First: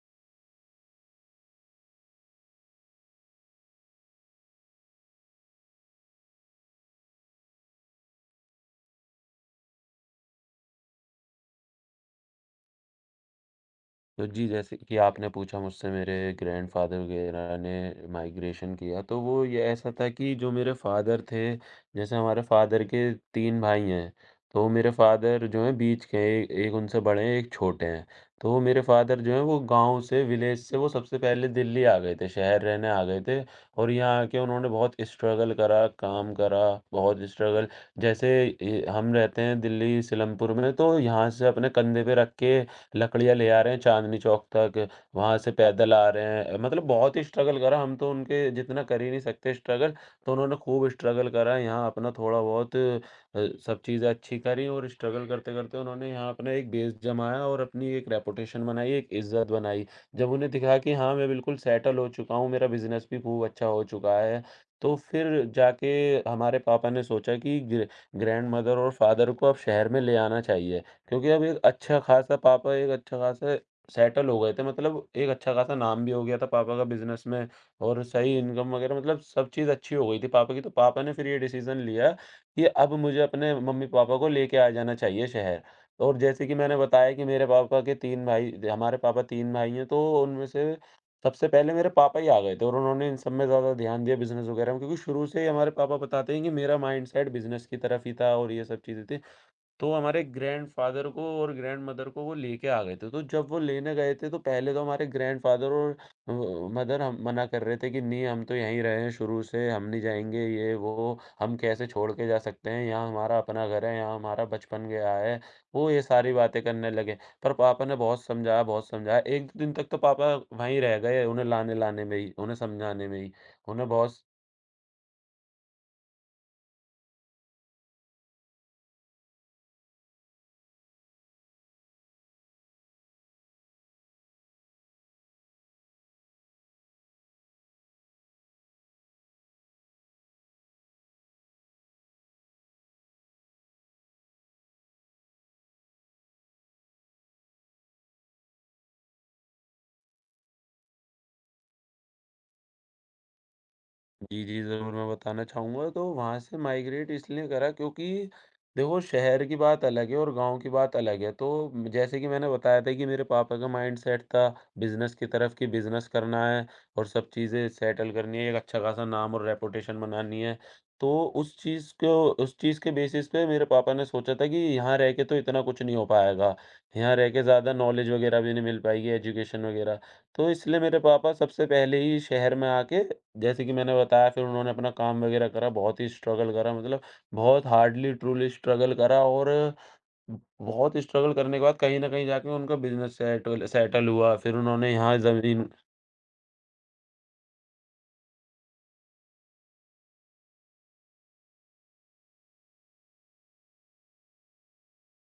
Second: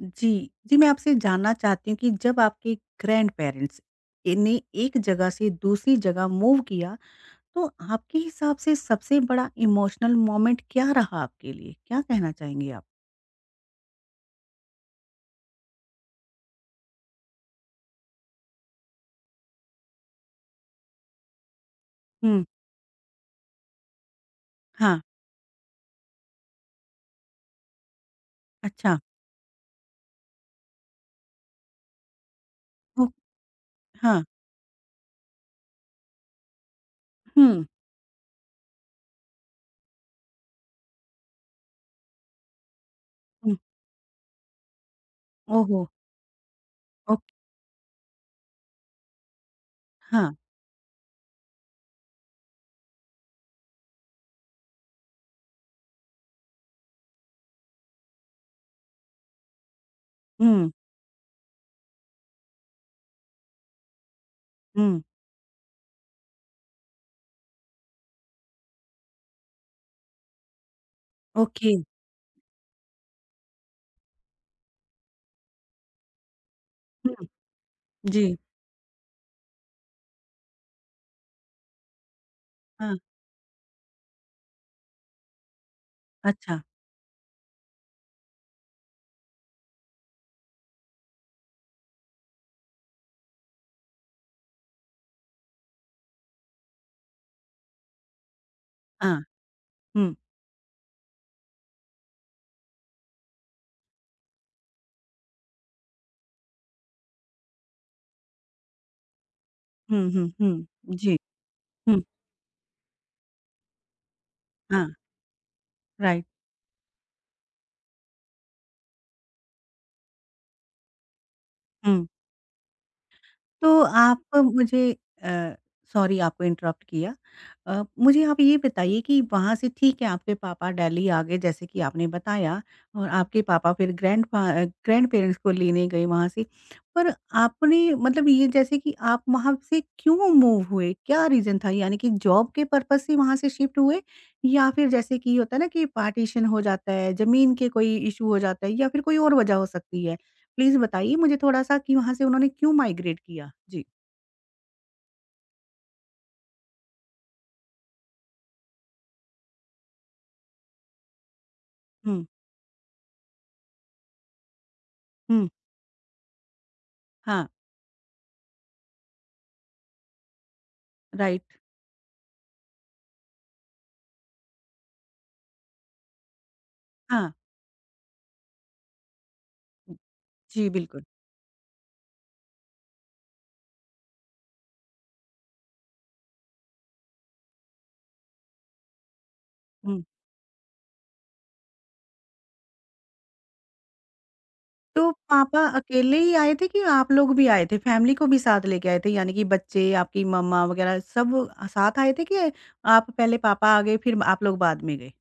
जी, जी, मैं आपसे जानना चाहती हूँ कि जब आपके ग्रैंडपेरेंट्स ए ने एक जगह से दूसरी जगह मूव किया, तो आपके हिसाब से सबसे बड़ा इमोशनल मोमेंट क्या रहा आपके लिए? क्या कहना चाहेंगे आप? तो जी, जैसे कि आपने पूछा मुझसे मेरे ग्रैंडफ़ादर वगैरह ने माइग्रेशन किया, तो वो ये ऐसा था कि जो मेरे फ़ादर थे, जैसे हमारे हुँ। फ़ादर के 3 भाई हैं, तो मेरे हाँ। फ़ादर जो हैं बीच के हैं, एक उनसे बड़े हैं, एक छोटे हैं। तो मेरे अच्छा। फ़ादर जो हैं वो गाँव से विलेज से वो सबसे पहले दिल्ली आ गए थे, शहर रहने आ ओ गए थे और यहाँ हाँ। आके उन्होंने बहुत स्ट्रगल करा, काम करा, बहुत हुँ, स्ट्रगल जैसे हम रहते हैं दिल्ली सिलमपुर में, तो यहाँ से अपने कंधे पे रख के लकड़ियाँ ले हुँ। आ रहे हैं चांदनी चौक तक, वहाँ से ओहो! पैदल आ रहे हैं। मतलब बहुत ओक ही स्ट्रगल करा, हम तो उनके जितना कर ही नहीं सकते स्ट्रगल, हाँ। तो उन्होंने खूब स्ट्रगल करा। यहाँ अपना थोड़ा बहुत सब चीज़ें अच्छी करी और स्ट्रगल करते-करते उन्होंने यहाँ अपना एक बेस जमाया और अपनी एक रेपुटेशन बनाई, एक इज़्ज़त बनाई। जब उन्हें हुँ, दिखा कि हाँ, मैं बिल्कुल सेटल हो चुका हूँ, मेरा बिज़नेस भी खूब अच्छा हो चुका है, तो हुँ। फिर जाके हमारे पापा ने सोचा कि ग्रैंडमदर और फादर को अब शहर में ले आना चाहिए। क्योंकि अब एक ओके। अच्छा खासा पापा एक अच्छा खासा सेटल हो गए थे, मतलब एक अच्छा खासा नाम भी हो गया था पापा का बिज़नेस हुँ, में और जी। सही इनकम वग़ैरह, मतलब सब चीज़ अच्छी हो गई थी पापा की, तो पापा ने फिर ये डिसीज़न लिया कि अब हाँ। मुझे अपने मम्मी-पापा को लेके आ जाना चाहिए शहर। और जैसे कि अच्छा। मैंने बताया कि मेरे पापा के 3 भाई हमारे पापा 3 भाई हैं, तो उनमें से सबसे पहले मेरे पापा ही आ गए थे और उन्होंने इन सब में ज़्यादा ध्यान दिया बिज़नेस वग़ैरह में क्योंकि शुरू से ही हमारे पापा बताते हैं कि मेरा माइंडसेट बिज़नेस की तरफ ही था और ये सब चीज़ें हाँ। थी। तो हुँ, हमारे ग्रैंडफ़ादर को और ग्रैंडमदर को वो लेके आ गए थे। तो जब वो लेने गए थे तो पहले तो हमारे ग्रैंडफ़ादर और अ, मदर हम मना कर रहे थे कि नहीं, हम तो यहीं रहे हैं शुरू से, हम नहीं हुँ, हुँ, जाएँगे ये हुँ, जी। वो, हम कैसे हुँ। छोड़ के जा सकते हैं, यहाँ हमारा अपना घर है, यहाँ हमारा हाँ। बचपन गया है। वो ये राइट। सारी बातें करने लगे। पर पापा ने बहुत समझाया, बहुत समझाया। 1 दिन तक तो पापा वहीं रह गए उन्हें लाने-लाने हुँ। में ही, उन्हें समझाने में ही। तो उन्हें बहुत आप मुझे अ, सॉरी, आपको इंटरप्ट किया। मुझे आप ये बताइए कि वहाँ से ठीक है आपके पापा दिल्ली आ गए जैसे कि आपने बताया और आपके पापा फिर ग्रैंडपेरेंट्स को लेने गए वहाँ से। पर आपने मतलब ये जैसे कि आप वहाँ से क्यों मूव हुए? क्या रीज़न था? यानी कि जॉब के पर्पज़ से वहाँ से शिफ्ट हुए या फिर जैसे कि होता है ना कि पार्टीशन हो जाता है, ज़मीन के कोई इश्यू हो जाता है या फिर कोई और वजह हो सकती है? प्लीज़ बताइए मुझे थोड़ा-सा कि वहाँ से उन्होंने क्यों माइग्रेट किया? जी। जी, जी, ज़रूर मैं बताना चाहूँगा। तो वहाँ से माइग्रेट इसलिए करा क्योंकि देखो शहर की बात अलग है और गाँव की बात अलग है। तो जैसे हुँ, कि मैंने बताया था कि मेरे पापा का माइंडसेट था बिज़नेस की हुँ। तरफ कि बिज़नेस करना है और सब हाँ। चीज़ें सेटल करनी है, एक अच्छा खासा नाम और रेपुटेशन बनानी है। तो राइट। उस चीज़ को उस चीज़ के बेसिस पे मेरे पापा ने सोचा था कि यहाँ रह के तो इतना कुछ नहीं हो पाएगा, यहाँ रह हाँ। के ज़्यादा नॉलेज वग़ैरह भी नहीं मिल पाएगी, एजुकेशन वग़ैरह। तो जी, इसलिए मेरे बिल्कुल। पापा सबसे पहले ही शहर में आके, जैसे कि मैंने बताया, फिर उन्होंने अपना काम वगैरह करा, बहुत ही स्ट्रगल करा, मतलब बहुत हार्डली ट्रूली स्ट्रगल करा और हुँ। बहुत स्ट्रगल करने के बाद कहीं न कहीं जाके उनका बिज़नेस सेटल सेटल हुआ। फिर उन्होंने तो यहाँ पापा ज़मीन अकेले ही आए थे कि आप लोग भी आए थे? फैमिली को भी साथ लेके आए थे? यानी कि बच्चे, आपकी मम्मा वगैरह सब साथ आए थे कि आप पहले पापा आ गए फिर आप लोग बाद में गए?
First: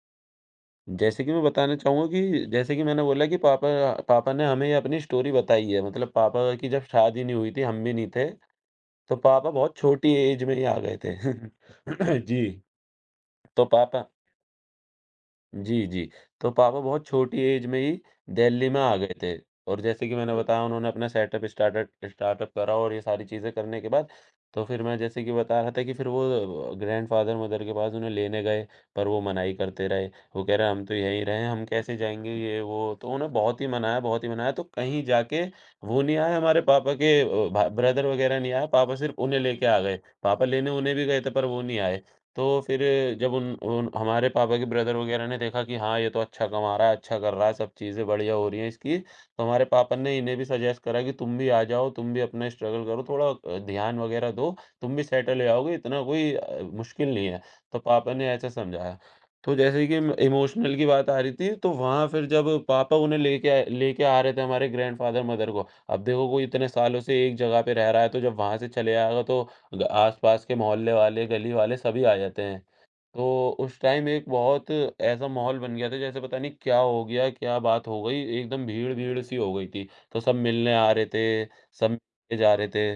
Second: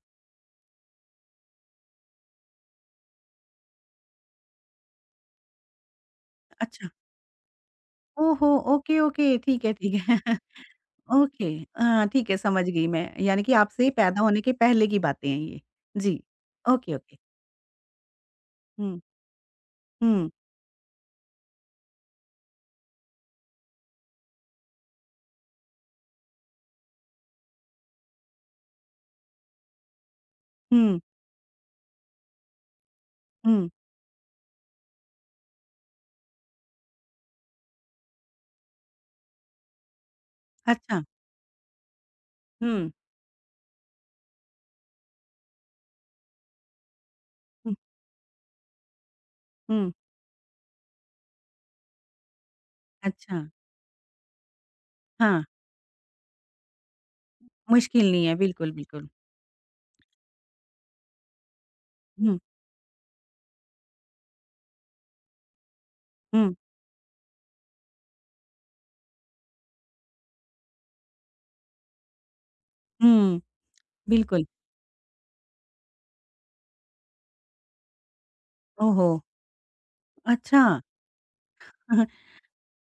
जैसे कि मैं बताना चाहूँगा कि जैसे कि मैंने बोला कि पापा पापा ने हमें ये अपनी स्टोरी बताई है, मतलब पापा की जब अच्छा। शादी नहीं हुई थी, हम भी नहीं थे, ओहो! ओके, तो ओके, पापा ठीक है, बहुत ठीक छोटी है। एज में ही आ गए थे। ओके। हाँ, ठीक है, जी, समझ गई मैं। यानी कि तो आपसे पापा पैदा होने के पहले की बातें हैं ये। जी, जी। जी। तो पापा ओके, बहुत ओके। छोटी एज में ही दिल्ली में आ हुँ, गए थे और जैसे कि हुँ, मैंने हुँ। बताया, उन्होंने अपना सेटअप स्टार्टअप स्टार्टअप करा और ये सारी चीज़ें करने के बाद तो फिर मैं जैसे कि बता रहा था कि फिर वो ग्रैंडफ़ादर मदर के पास उन्हें लेने गए, पर वो मनाही करते रहे। वो कह रहे हम तो हुँ, यहीं रहे हैं, हम कैसे जाएँगे ये वो। तो उन्हें हुँ। बहुत ही मनाया तो कहीं जाके वो नहीं आए, हमारे पापा के अ, भा ब्रदर वग़ैरह नहीं आए, पापा सिर्फ़ उन्हें लेके आ गए। पापा लेने उन्हें अच्छा। भी गए थे पर वो नहीं आए। तो फिर हुँ, जब उन उन हमारे पापा के ब्रदर वगैरह ने देखा कि हाँ, ये तो अच्छा कमा रहा है, अच्छा कर रहा है, हुँ, सब चीज़ें बढ़िया हो रही हैं इसकी, तो हमारे हुँ। पापा ने इन्हें भी सजेस्ट करा कि तुम भी आ जाओ, तुम भी अपना स्ट्रगल करो, थोड़ा अच्छा। ध्यान वगैरह दो, तुम भी हाँ, सेटल हो जाओगे, इतना कोई मुश्किल नहीं है। तो मुश्किल पापा नहीं ने है, ऐसा बिल्कुल, समझाया। बिल्कुल। तो जैसे कि म इमोशनल की बात आ रही थी, तो वहाँ फिर हुँ, जब पापा उन्हें लेके आ रहे थे हमारे ग्रैंडफ़ादर, मदर को। अब देखो कोई हुँ, इतने सालों से एक जगह पे रह रहा है, तो जब वहाँ से चले आएगा तो ग आस-पास के मोहल्ले वाले, गली वाले सभी आ जाते हैं। हुँ। तो उस टाइम एक बिल्कुल। बहुत ऐसा माहौल बन गया था, जैसे पता नहीं क्या हो गया, क्या बात हो गई, एकदम ओहो! भीड़-भीड़ सी हो गई थी। तो सब अच्छा। मिलने आ रहे थे, सब मिलके जा रहे थे।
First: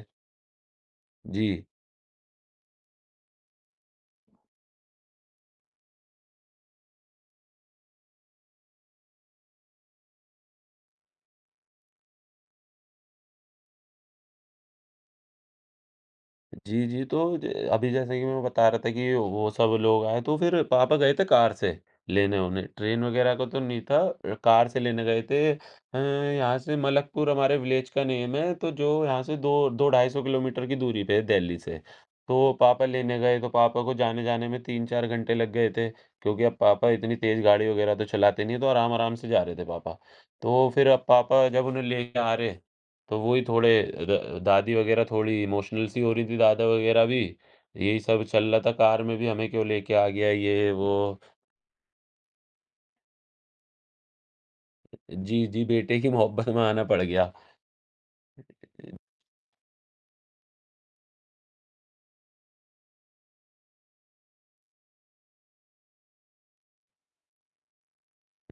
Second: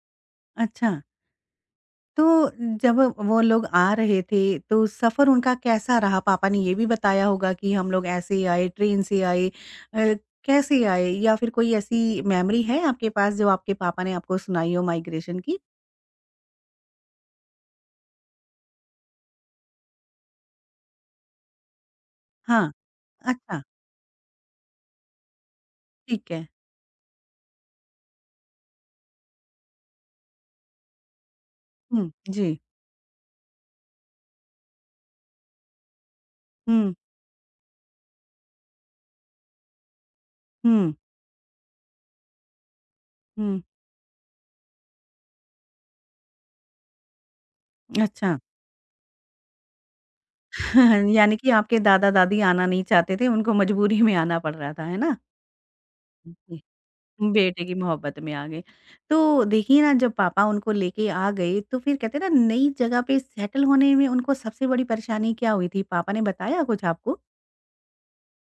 अच्छा। जी। तो जब वो लोग आ रहे थे, तो सफ़र उनका कैसा रहा? पापा ने ये भी बताया होगा कि हम लोग ऐसे ही आए, ट्रेन से आए, अ, कैसे आए? या फिर कोई ऐसी मेमोरी है आपके पास जो आपके पापा ने आपको सुनाई हो माइग्रेशन की? जी, जी। तो ज अभी जैसे कि मैं बता रहा था कि वो सब लोग आए तो फिर पापा गए थे कार से लेने उन्हें, हाँ। ट्रेन वग़ैरह का तो अच्छा, नहीं था, कार से लेने गए थे। ठीक है। यहाँ से मलकपुर हमारे विलेज का नेम है, तो जो यहाँ से दो दो 250 किलोमीटर की दूरी पे है दिल्ली से। हुँ, तो जी। पापा लेने गए तो पापा को जाने-जाने में 3-4 घंटे लग गए थे क्योंकि अब पापा हुँ, इतनी तेज़ गाड़ी वग़ैरह तो चलाते नहीं है, तो आराम-आराम से जा रहे थे पापा। तो फिर हुँ, अब पापा जब उन्हें लेके आ रहे तो वो ही हुँ। थोड़े द दादी वग़ैरह थोड़ी इमोशनल सी हो रही थी, दादा वग़ैरह भी। यही सब अच्छा। चल रहा था कार में भी, हमें क्यों लेके आ गया ये, हाँ, वो। यानी कि आपके दादा-दादी आना नहीं चाहते थे, उनको मजबूरी में आना पड़ रहा था, है ना? जी, जी, बेटे की मोहब्बत जी। में आना पड़ गया। बेटे की मोहब्बत में आ गए। तो देखिए ना, जब पापा उनको लेके आ गए, तो फिर कहते हैं ना, नई जगह पे सेटल होने में उनको सबसे बड़ी परेशानी क्या हुई थी? पापा ने बताया कुछ आपको?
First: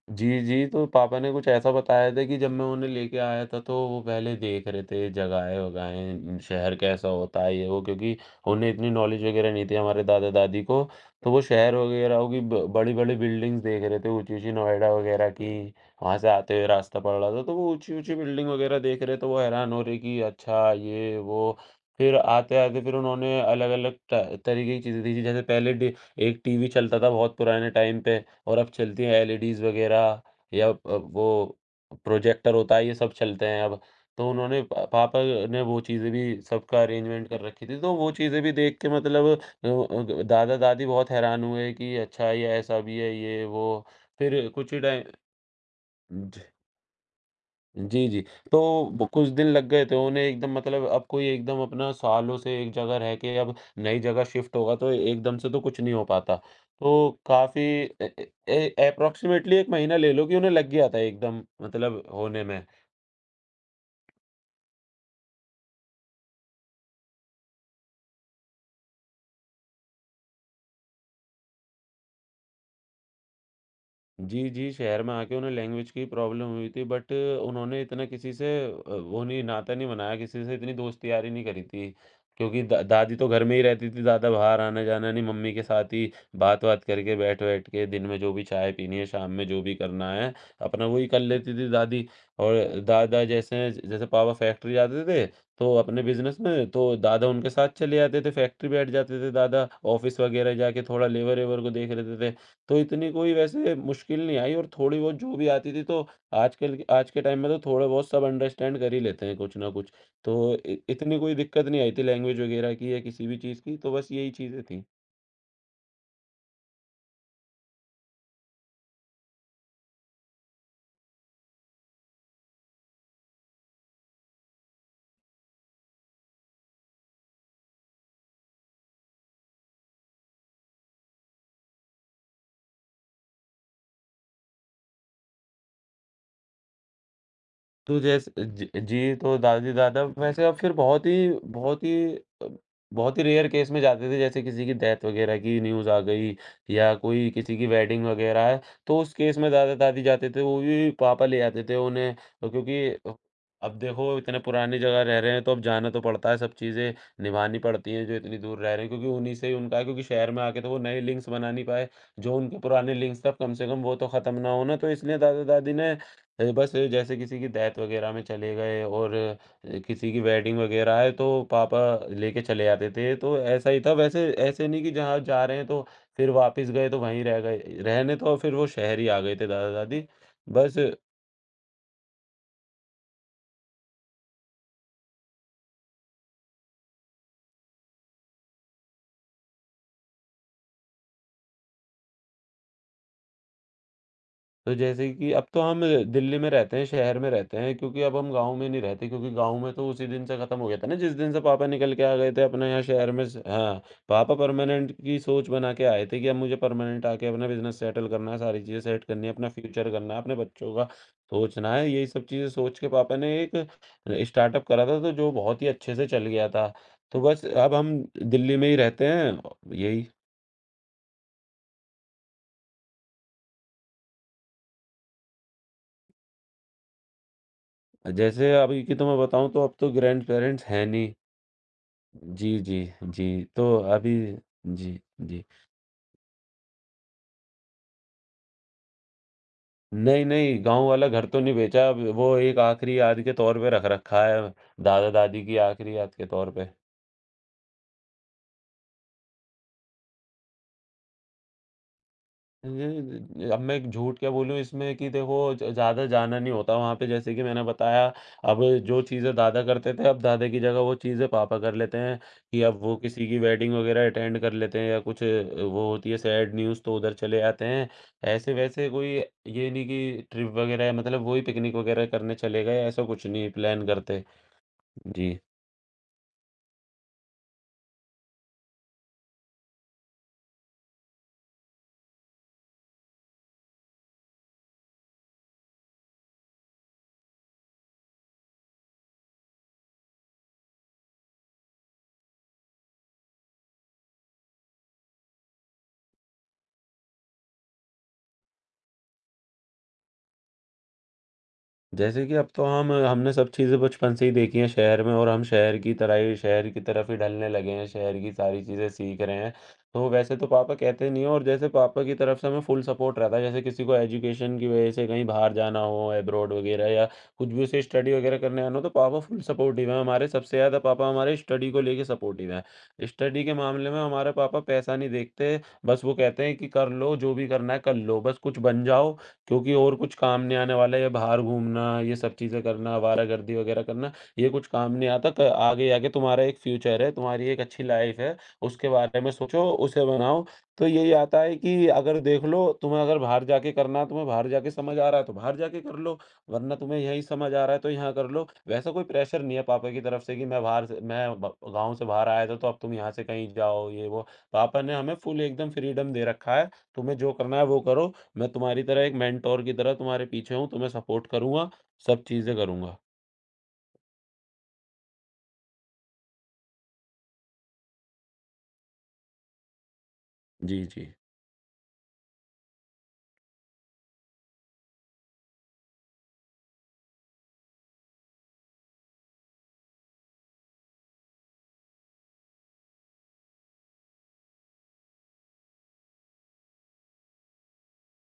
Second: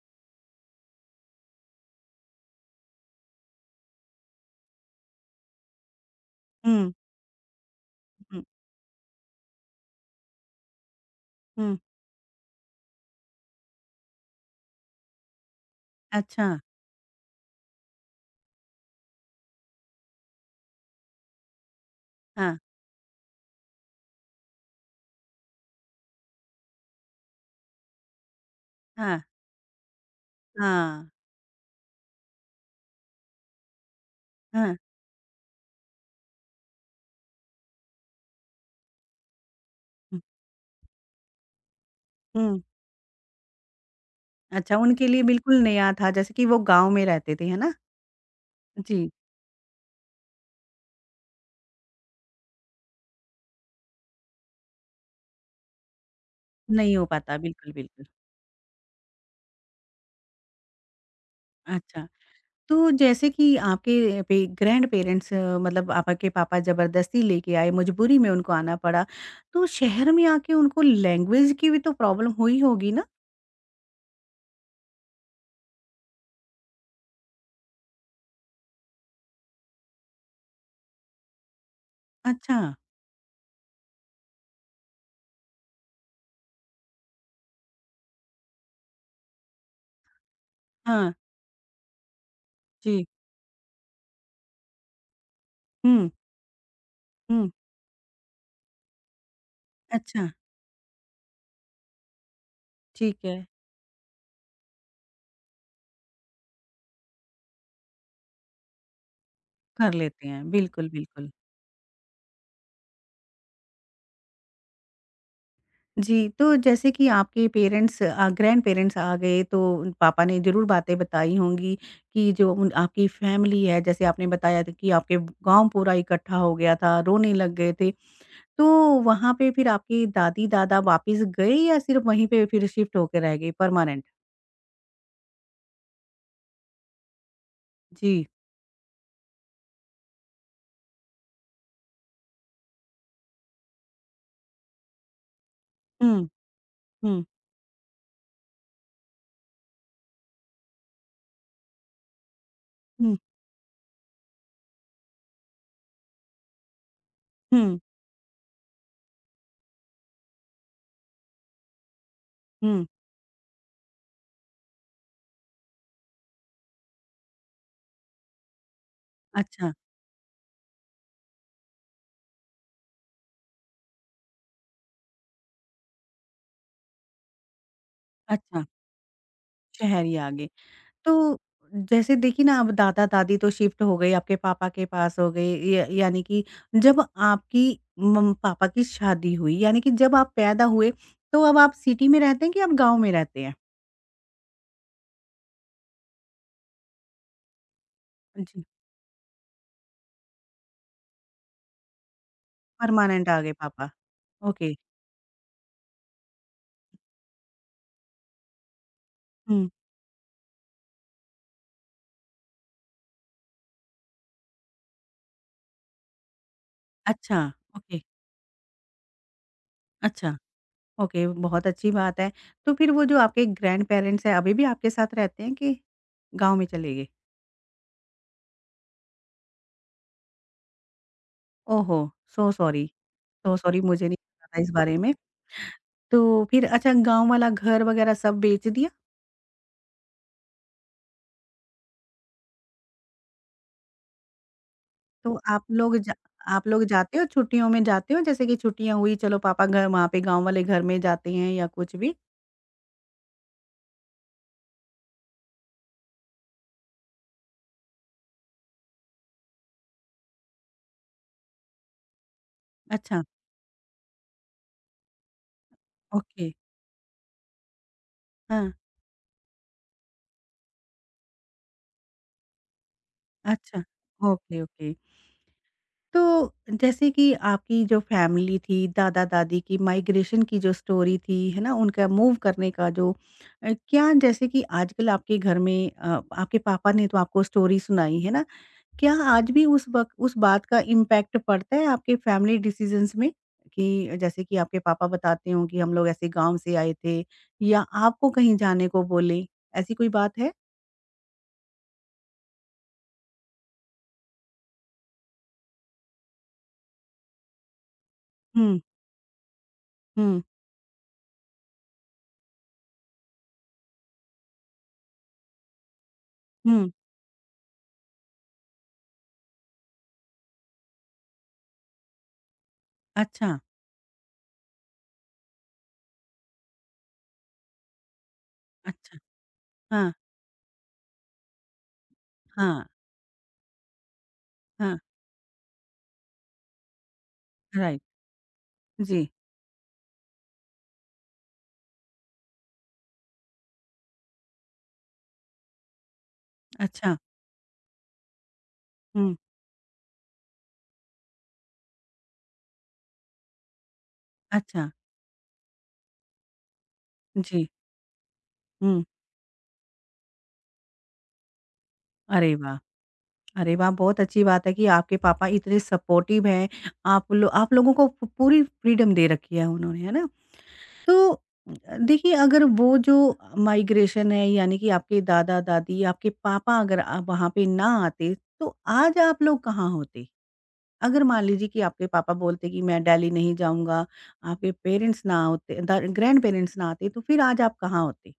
जी, जी, तो पापा ने कुछ ऐसा बताया था कि जब मैं उन्हें लेके आया था तो वो पहले देख रहे थे जगहें-वगहें, शहर हुँ, कैसा होता है ये वो, क्योंकि हुँ, उन्हें इतनी नॉलेज वगैरह नहीं थी हमारे दादा-दादी को, तो वो शहर हुँ। वगैरह की ब बड़ी-बड़ी बिल्डिंग्स देख रहे थे, ऊँची-ऊँची नोएडा वगैरह की, वहाँ से अच्छा। आते हुए रास्ता पड़ रहा था तो वो ऊँची-ऊँची बिल्डिंग वगैरह देख रहे तो वो हैरान हो रहे कि अच्छा ये वो। फिर हाँ, आते-आते फिर उन्होंने अलग-अलग ट तरीके की चीज़ें देखी, जैसे पहले डे एक टीवी चलता था बहुत पुराने टाइम पे। और अब चलती हैं हाँ, एलईडीज़ वग़ैरह या हाँ, वो प्रोजेक्टर होता है, ये सब चलते हैं अब। तो उन्होंने हाँ। पा पापा ने वो चीज़ें भी सबका अरेंजमेंट कर रखी थी, तो वो चीज़ें भी देख के, मतलब हुँ, दादा-दादी बहुत हैरान हुए कि अच्छा ये हुँ। ऐसा भी है, ये वो। फिर कुछ अच्छा, ही टाइम उनके लिए बिल्कुल नया था, जैसे कि वो गाँव में रहते थे, है ना? जी, जी। तो ब जी, कुछ दिन लग गए थे उन्हें एकदम, मतलब अब कोई एकदम अपना सालों से एक जगह रह के अब नई जगह शिफ्ट होगा तो एकदम से तो कुछ नहीं हो पाता। नहीं हो तो पाता, काफ़ी बिल्कुल, बिल्कुल। ए ए ए अप्रॉक्सिमेटली 1 महीना ले लो कि उन्हें लग गया था एकदम, मतलब अच्छा। होने में। तो जैसे कि आपके पे ग्रैंड पेरेंट्स मतलब आपके पापा ज़बरदस्ती लेके आए, मजबूरी में उनको आना पड़ा। तो शहर में आके उनको लैंग्वेज की भी तो प्रॉब्लम हुई होगी ना? जी, जी, शहर में आके उन्हें लैंग्वेज की प्रॉब्लम हुई थी, बट उन्होंने इतना किसी से वो नहीं, नाता नहीं बनाया, किसी से इतनी दोस्ती यारी नहीं करी थी। अच्छा। क्योंकि दा दादी तो घर में ही रहती थी, ज़्यादा बाहर आना-जाना नहीं, मम्मी के साथ ही बात-वात करके, बैठ-बैठ के दिन में जो भी चाय पीनी है, शाम में जो भी करना है, अपना वही हाँ, कर लेती थी दादी। और जी। दादा जैसे जैसे पापा फैक्ट्री जाते थे, तो अपने हुँ, बिज़नेस में, तो दादा हुँ। उनके साथ चले जाते थे, फैक्ट्री बैठ जाते थे दादा, ऑफ़िस अच्छा, वगैरह जाके थोड़ा लेबर-वेबर को देख लेते थे। तो इतनी ठीक कोई है, वैसे मुश्किल नहीं आई और थोड़ी बहुत जो भी आती थी तो आजकल के आज के टाइम में तो थोड़ा बहुत सब अंडरस्टैंड कर ही लेते हैं कुछ ना कुछ। कर लेते तो हैं। इ बिल्कुल, इतनी बिल्कुल। कोई दिक्कत नहीं आई थी लैंग्वेज वगैरह की या किसी भी चीज़ की, तो बस यही चीज़ें थी। जी, तो जैसे कि आपके पेरेंट्स ग्रैंड पेरेंट्स आ गए तो उन पापा ने ज़रूर बातें बताई होंगी कि जो उन आपकी फैमिली है, जैसे आपने बताया था कि आपके गाँव पूरा इकट्ठा हो गया था, रोने लग गए थे। तो वहाँ पे फिर आपकी दादी-दादा वापिस गए या सिर्फ़ वहीं पे फिर शिफ्ट होके रह गए परमानेंट? तो जी। जैस जी जी, तो दादी-दादा वैसे अब फिर बहुत ही अ, बहुत ही रेयर केस में जाते थे, जैसे किसी की डेथ वगैरह की न्यूज़ आ हुँ, गई या हुँ, कोई किसी की वेडिंग वगैरह है, तो उस केस में दादा-दादी जाते थे, वो भी पापा ले जाते थे उन्हें, हुँ, अब देखो इतने पुरानी जगह रह रहे हैं तो अब जाना तो पड़ता है, सब चीज़ें निभानी हुँ, पड़ती हैं जो इतनी दूर रह रहे हैं, क्योंकि उन्हीं से ही उनका है, क्योंकि शहर में आके तो वो नए लिंक्स बना नहीं पाए, जो उनके हुँ। पुराने लिंक्स थे अब कम से कम वो तो ख़त्म ना हो ना, तो इसलिए दादा-दादी ने बस जैसे किसी की डेथ वगैरह में चले गए और अच्छा। किसी की वेडिंग वगैरह है तो पापा लेके चले जाते थे। तो ऐसा ही था। वैसे ऐसे नहीं कि जहाँ जा रहे हैं तो फिर वापस गए तो वहीं रह गए रहने। तो फिर अच्छा, वो शहर ही आ गए थे दादा शहर दादी। ही आ गए। बस। तो जैसे देखिए ना, अब दादा-दादी तो शिफ्ट हो गए, आपके पापा के पास हो गए, य यानी कि जब आपकी मम पापा की शादी हुई, यानी कि जब आप पैदा हुए, तो अब आप सिटी में रहते हैं कि आप गाँव में रहते हैं? तो जैसे कि अब तो हम दिल्ली में रहते हैं, शहर में रहते हैं, क्योंकि अब हम गाँव जी। में नहीं रहते, क्योंकि गाँव में तो उसी दिन से ख़त्म हो गया था ना जिस दिन से पापा निकल के आ गए थे अपने यहाँ शहर में। परमानेंट स आ गए हाँ। पापा। पापा ओके। परमानेंट की सोच बना के आए थे कि अब मुझे परमानेंट आके अपना बिज़नेस सेटल करना है, सारी चीज़ें सेट करनी है, अपना हुँ। फ्यूचर करना है, अपने बच्चों का सोचना है। यही सब चीज़ें सोच के पापा ने एक स्टार्टअप करा था, तो जो बहुत ही अच्छे से चल गया था। तो अच्छा, बस अब हम ओके। दिल्ली में ही रहते हैं यही। अच्छा। ओके, बहुत अच्छी बात है। तो फिर वो जो आपके ग्रैंडपेरेंट्स हैं, अभी भी आपके साथ रहते हैं कि गाँव में चले गए? जैसे अभी की तो मैं बताऊँ, तो अब तो ग्रैंड पेरेंट्स हैं नहीं। ओहो! सो जी, सॉरी, जी, जी। सो तो सॉरी, मुझे अभी नहीं पता था इस बारे जी, में। जी। तो फिर अच्छा गाँव वाला घर वग़ैरह सब बेच दिया? नहीं, नहीं, गाँव वाला घर तो नहीं बेचा। अब वो एक आखिरी याद के तौर पे रख रखा है, तो दादा-दादी की आखिरी याद के तौर आप पे। लोग जाते हो छुट्टियों में, जाते हो जैसे कि छुट्टियाँ हुई चलो पापा घर, वहाँ पे गाँव वाले घर में जाते हैं या कुछ भी? ये अब मैं झूठ क्या बोलूँ इसमें कि देखो ज ज़्यादा जाना नहीं होता वहाँ पे, जैसे कि मैंने बताया। अब जो चीज़ें दादा करते थे, अब दादा की जगह वो चीज़ें पापा कर लेते हैं, कि अब वो अच्छा, किसी की वेडिंग वग़ैरह अटेंड कर लेते हैं या कुछ वो होती है ओके। सैड न्यूज़, तो उधर चले जाते हैं। हाँ। ऐसे-वैसे कोई ये नहीं कि ट्रिप वग़ैरह, मतलब वही पिकनिक वग़ैरह करने चले गए, ऐसा कुछ नहीं अच्छा। प्लान करते। Okay, okay. जी। तो जैसे कि आपकी जो फैमिली थी, दादा-दादी की माइग्रेशन की जो स्टोरी थी, है ना? उनका मूव करने का जो क्या, जैसे कि आजकल आपके घर में, आपके पापा ने तो आपको स्टोरी सुनाई, है ना? क्या आज भी उस वक़्त उस बात का इम्पैक्ट पड़ता है आपके फैमिली डिसीज़न्स में? कि जैसे कि आपके पापा बताते हों कि हम लोग ऐसे गाँव से आए थे, या आपको कहीं जाने को बोले, ऐसी कोई बात है? जैसे कि अब तो हम हमने सब चीज़ें बचपन से ही देखी हैं शहर में, और हम शहर की तरह ही, शहर की तरफ ही ढलने लगे हैं, शहर की सारी हुँ, चीज़ें सीख रहे हैं। तो वैसे हुँ, तो पापा कहते नहीं हैं, और जैसे पापा की तरफ से हमें फुल सपोर्ट रहता है, जैसे किसी को एजुकेशन की वजह से कहीं बाहर जाना हो, अब्रॉड वगैरह हुँ। या कुछ भी, उसे स्टडी वगैरह करने आना हो, तो पापा फुल सपोर्टिव हैं हमारे, सबसे ज़्यादा पापा हमारे स्टडी को लेके सपोर्टिव हैं। स्टडी के अच्छा, मामले में हमारे पापा पैसा नहीं देखते, बस वो कहते हैं कि कर लो, जो भी करना है कर लो, बस कुछ बन जाओ, अच्छा। क्योंकि और हाँ, कुछ काम नहीं आने वाला है, ये बाहर घूमना, ये सब चीज़ें हाँ, करना, आवारागर्दी वग़ैरह करना, ये कुछ काम हाँ। नहीं आता। क आगे जाके तुम्हारा एक फ्यूचर है, तुम्हारी एक अच्छी राइट। लाइफ़ है, उसके बारे जी। में सोचो, उसे बनाओ। तो यही आता है कि अगर देख लो, तुम्हें अगर बाहर जाके करना है, तुम्हें बाहर जाके समझ आ रहा है, तो बाहर जाके कर लो, वरना तुम्हें अच्छा। यहीं समझ आ रहा है, तो यहाँ कर लो। वैसा कोई हुँ। प्रेशर नहीं है पापा की तरफ से कि मैं बाहर से मैं ब गाँव से बाहर आया था, तो अब तुम यहाँ से कहीं जाओ, ये वो। पापा अच्छा। ने हमें फुल एकदम फ्रीडम दे रखा है, तुम्हें जो करना है जी। वो करो। मैं तुम्हारी तरह, हुँ। एक मेंटोर की तरह तुम्हारे पीछे हूँ, तुम्हें सपोर्ट करूँगा, सब अरे चीज़ें वाह! करूँगा। अरे वाह! बहुत अच्छी बात है कि आपके पापा इतने सपोर्टिव हैं, आप लोगों को पू पूरी फ्रीडम दे रखी है उन्होंने, है ना? जी, जी। तो देखिए, अगर वो जो माइग्रेशन है, यानी कि आपके दादा-दादी, आपके पापा अगर वहाँ पे ना आते, तो आज आप लोग कहाँ होते? अगर मान लीजिए कि आपके पापा बोलते कि मैं दिल्ली नहीं जाऊँगा, आपके पेरेंट्स ना होते, द ग्रैंड पेरेंट्स ना आते, तो फिर आज आप कहाँ होते?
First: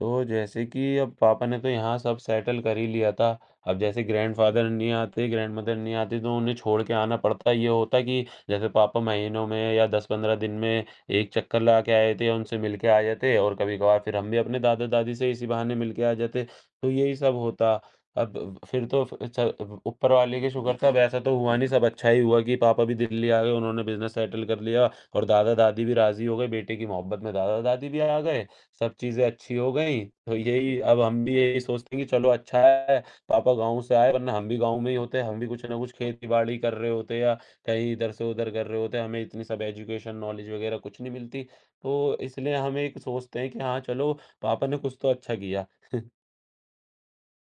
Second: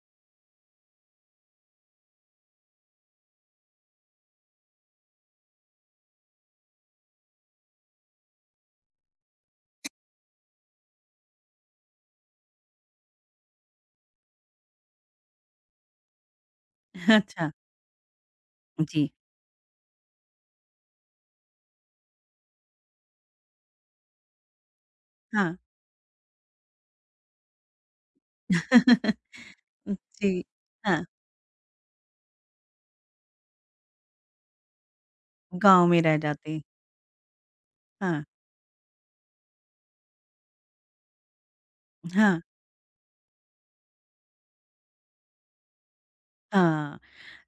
तो जैसे कि अब पापा ने तो यहाँ सब सेटल कर ही लिया था। अब जैसे ग्रैंडफ़ादर नहीं आते, ग्रैंडमदर नहीं आती, तो उन्हें छोड़ के आना पड़ता। ये होता कि जैसे पापा महीनों में या 10-15 दिन में एक चक्कर लगा के आए थे, या उनसे मिल के आ जाते, और कभी-कभार फिर हम भी अपने दादा-दादी से इसी बहाने मिल के आ जाते। तो यही सब अच्छा। होता। अब फिर तो जी। फ च ऊपर वाले की शुक्र था, वैसा तो हुआ नहीं, सब अच्छा ही हुआ कि पापा भी दिल्ली आ गए, उन्होंने बिज़नेस सेटल कर लिया, और हाँ। दादा-दादी भी राज़ी हो गए, बेटे की मोहब्बत में दादा-दादी भी आ गए। सब चीज़ें अच्छी हो गई, तो जी। यही अब हाँ, हम भी यही सोचते हैं कि चलो, अच्छा है पापा गाँव से आए, वरना हम भी गाँव में ही होते, हम भी कुछ ना गाँव कुछ में रह खेती-बाड़ी जाते। कर रहे होते, या कहीं इधर हाँ, से उधर कर रहे होते, हमें इतनी सब एजुकेशन, नॉलेज वगैरह कुछ नहीं मिलती। तो हाँ, इसलिए हम एक सोचते हैं कि हाँ, चलो, पापा ने कुछ तो अच्छा किया। हाँ।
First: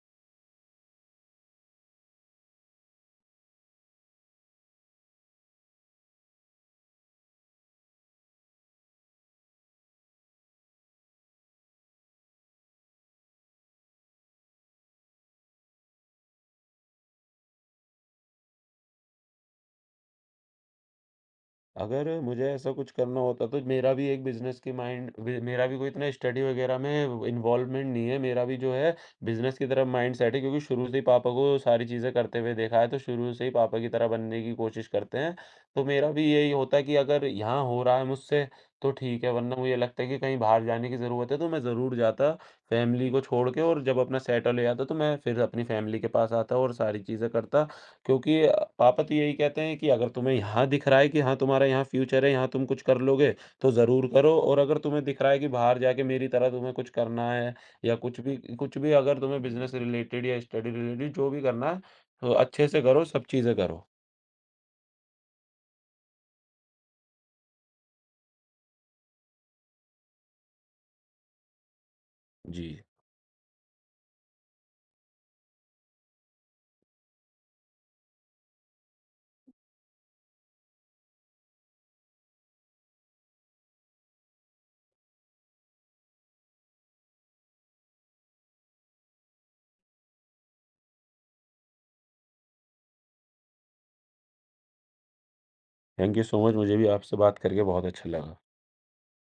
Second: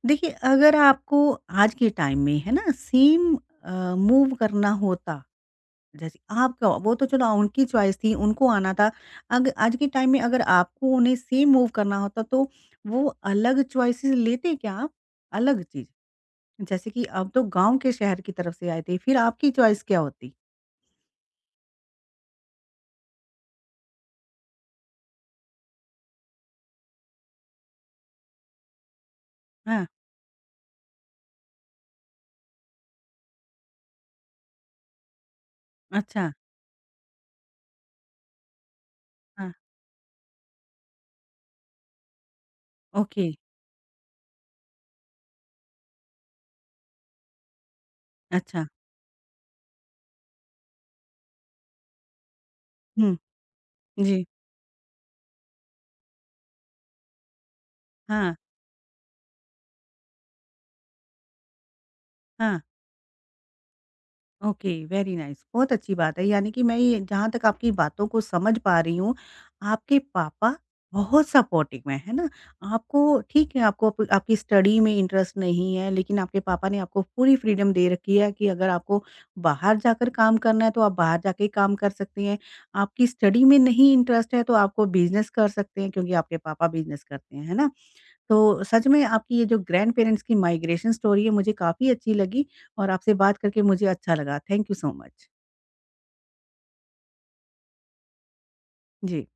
देखिए, अगर आपको आज के टाइम में, है ना, सेम मूव करना होता, जैसे आपका वो तो चलो उनकी चॉइस थी, उनको आना था। अग आज के टाइम में अगर आपको उन्हें सेम मूव करना होता, तो वो अलग चॉइसेज़ लेते क्या आप? अलग चीज़। जैसे कि आप तो गाँव के शहर की तरफ से आए थे, फिर आपकी चॉइस क्या होती? अगर मुझे ऐसा कुछ करना होता, तो मेरा भी एक बिज़नेस की माइंड वे, मेरा भी कोई इतना स्टडी वगैरह में इन्वॉल्वमेंट नहीं है। मेरा भी जो है, बिज़नेस की हाँ। तरफ माइंडसेट है, क्योंकि शुरू से ही पापा को सारी चीज़ें करते हुए देखा है, तो शुरू से ही पापा की तरह बनने की कोशिश करते हैं। तो मेरा भी अच्छा। यही होता है कि अगर यहाँ हो रहा है मुझसे तो ठीक है, हाँ। वरना मुझे लगता है कि कहीं बाहर जाने की ज़रूरत है, तो मैं ज़रूर जाता फैमिली को ओके, छोड़ के, और जब अपना सेटल हो जाता, तो मैं फिर अपनी फैमिली के पास आता और सारी चीज़ें करता। क्योंकि अच्छा। पापा तो यही कहते हैं कि अगर तुम्हें यहाँ दिख रहा है कि हाँ, तुम्हारा यहाँ फ्यूचर है, यहाँ तुम कुछ कर हुँ, लोगे, तो ज़रूर जी। करो, और अगर तुम्हें दिख रहा है कि बाहर जाके मेरी तरह तुम्हें कुछ करना है, या कुछ हाँ, भी कुछ भी, अगर तुम्हें बिज़नेस रिलेटेड या स्टडी रिलेटेड जो भी करना है, तो हाँ। अच्छे से करो, सब चीज़ें करो। ओके, वेरी नाइस, बहुत अच्छी बात है, यानी कि मैं ये जहाँ तक आपकी बातों को समझ पा रही हूँ, आपके पापा बहुत सपोर्टिव हैं, है ना? जी, आपको ठीक है, आपको अप आपकी स्टडी में इंटरेस्ट नहीं है, लेकिन आपके पापा ने आपको पूरी फ्रीडम दे रखी है कि अगर आपको बाहर जाकर काम करना है, तो आप बाहर जाके काम कर सकते हैं। आपकी स्टडी में नहीं इंटरेस्ट है, तो आपको बिज़नेस कर सकते हैं क्योंकि आपके पापा बिज़नेस करते हैं, है ना? तो सच में आपकी ये जो ग्रैंडपेरेंट्स की माइग्रेशन स्टोरी है, मुझे काफ़ी अच्छी लगी और आपसे बात करके मुझे अच्छा लगा। Thank you so much. Thank you so much. मुझे भी आपसे बात करके बहुत अच्छा लगा। जी।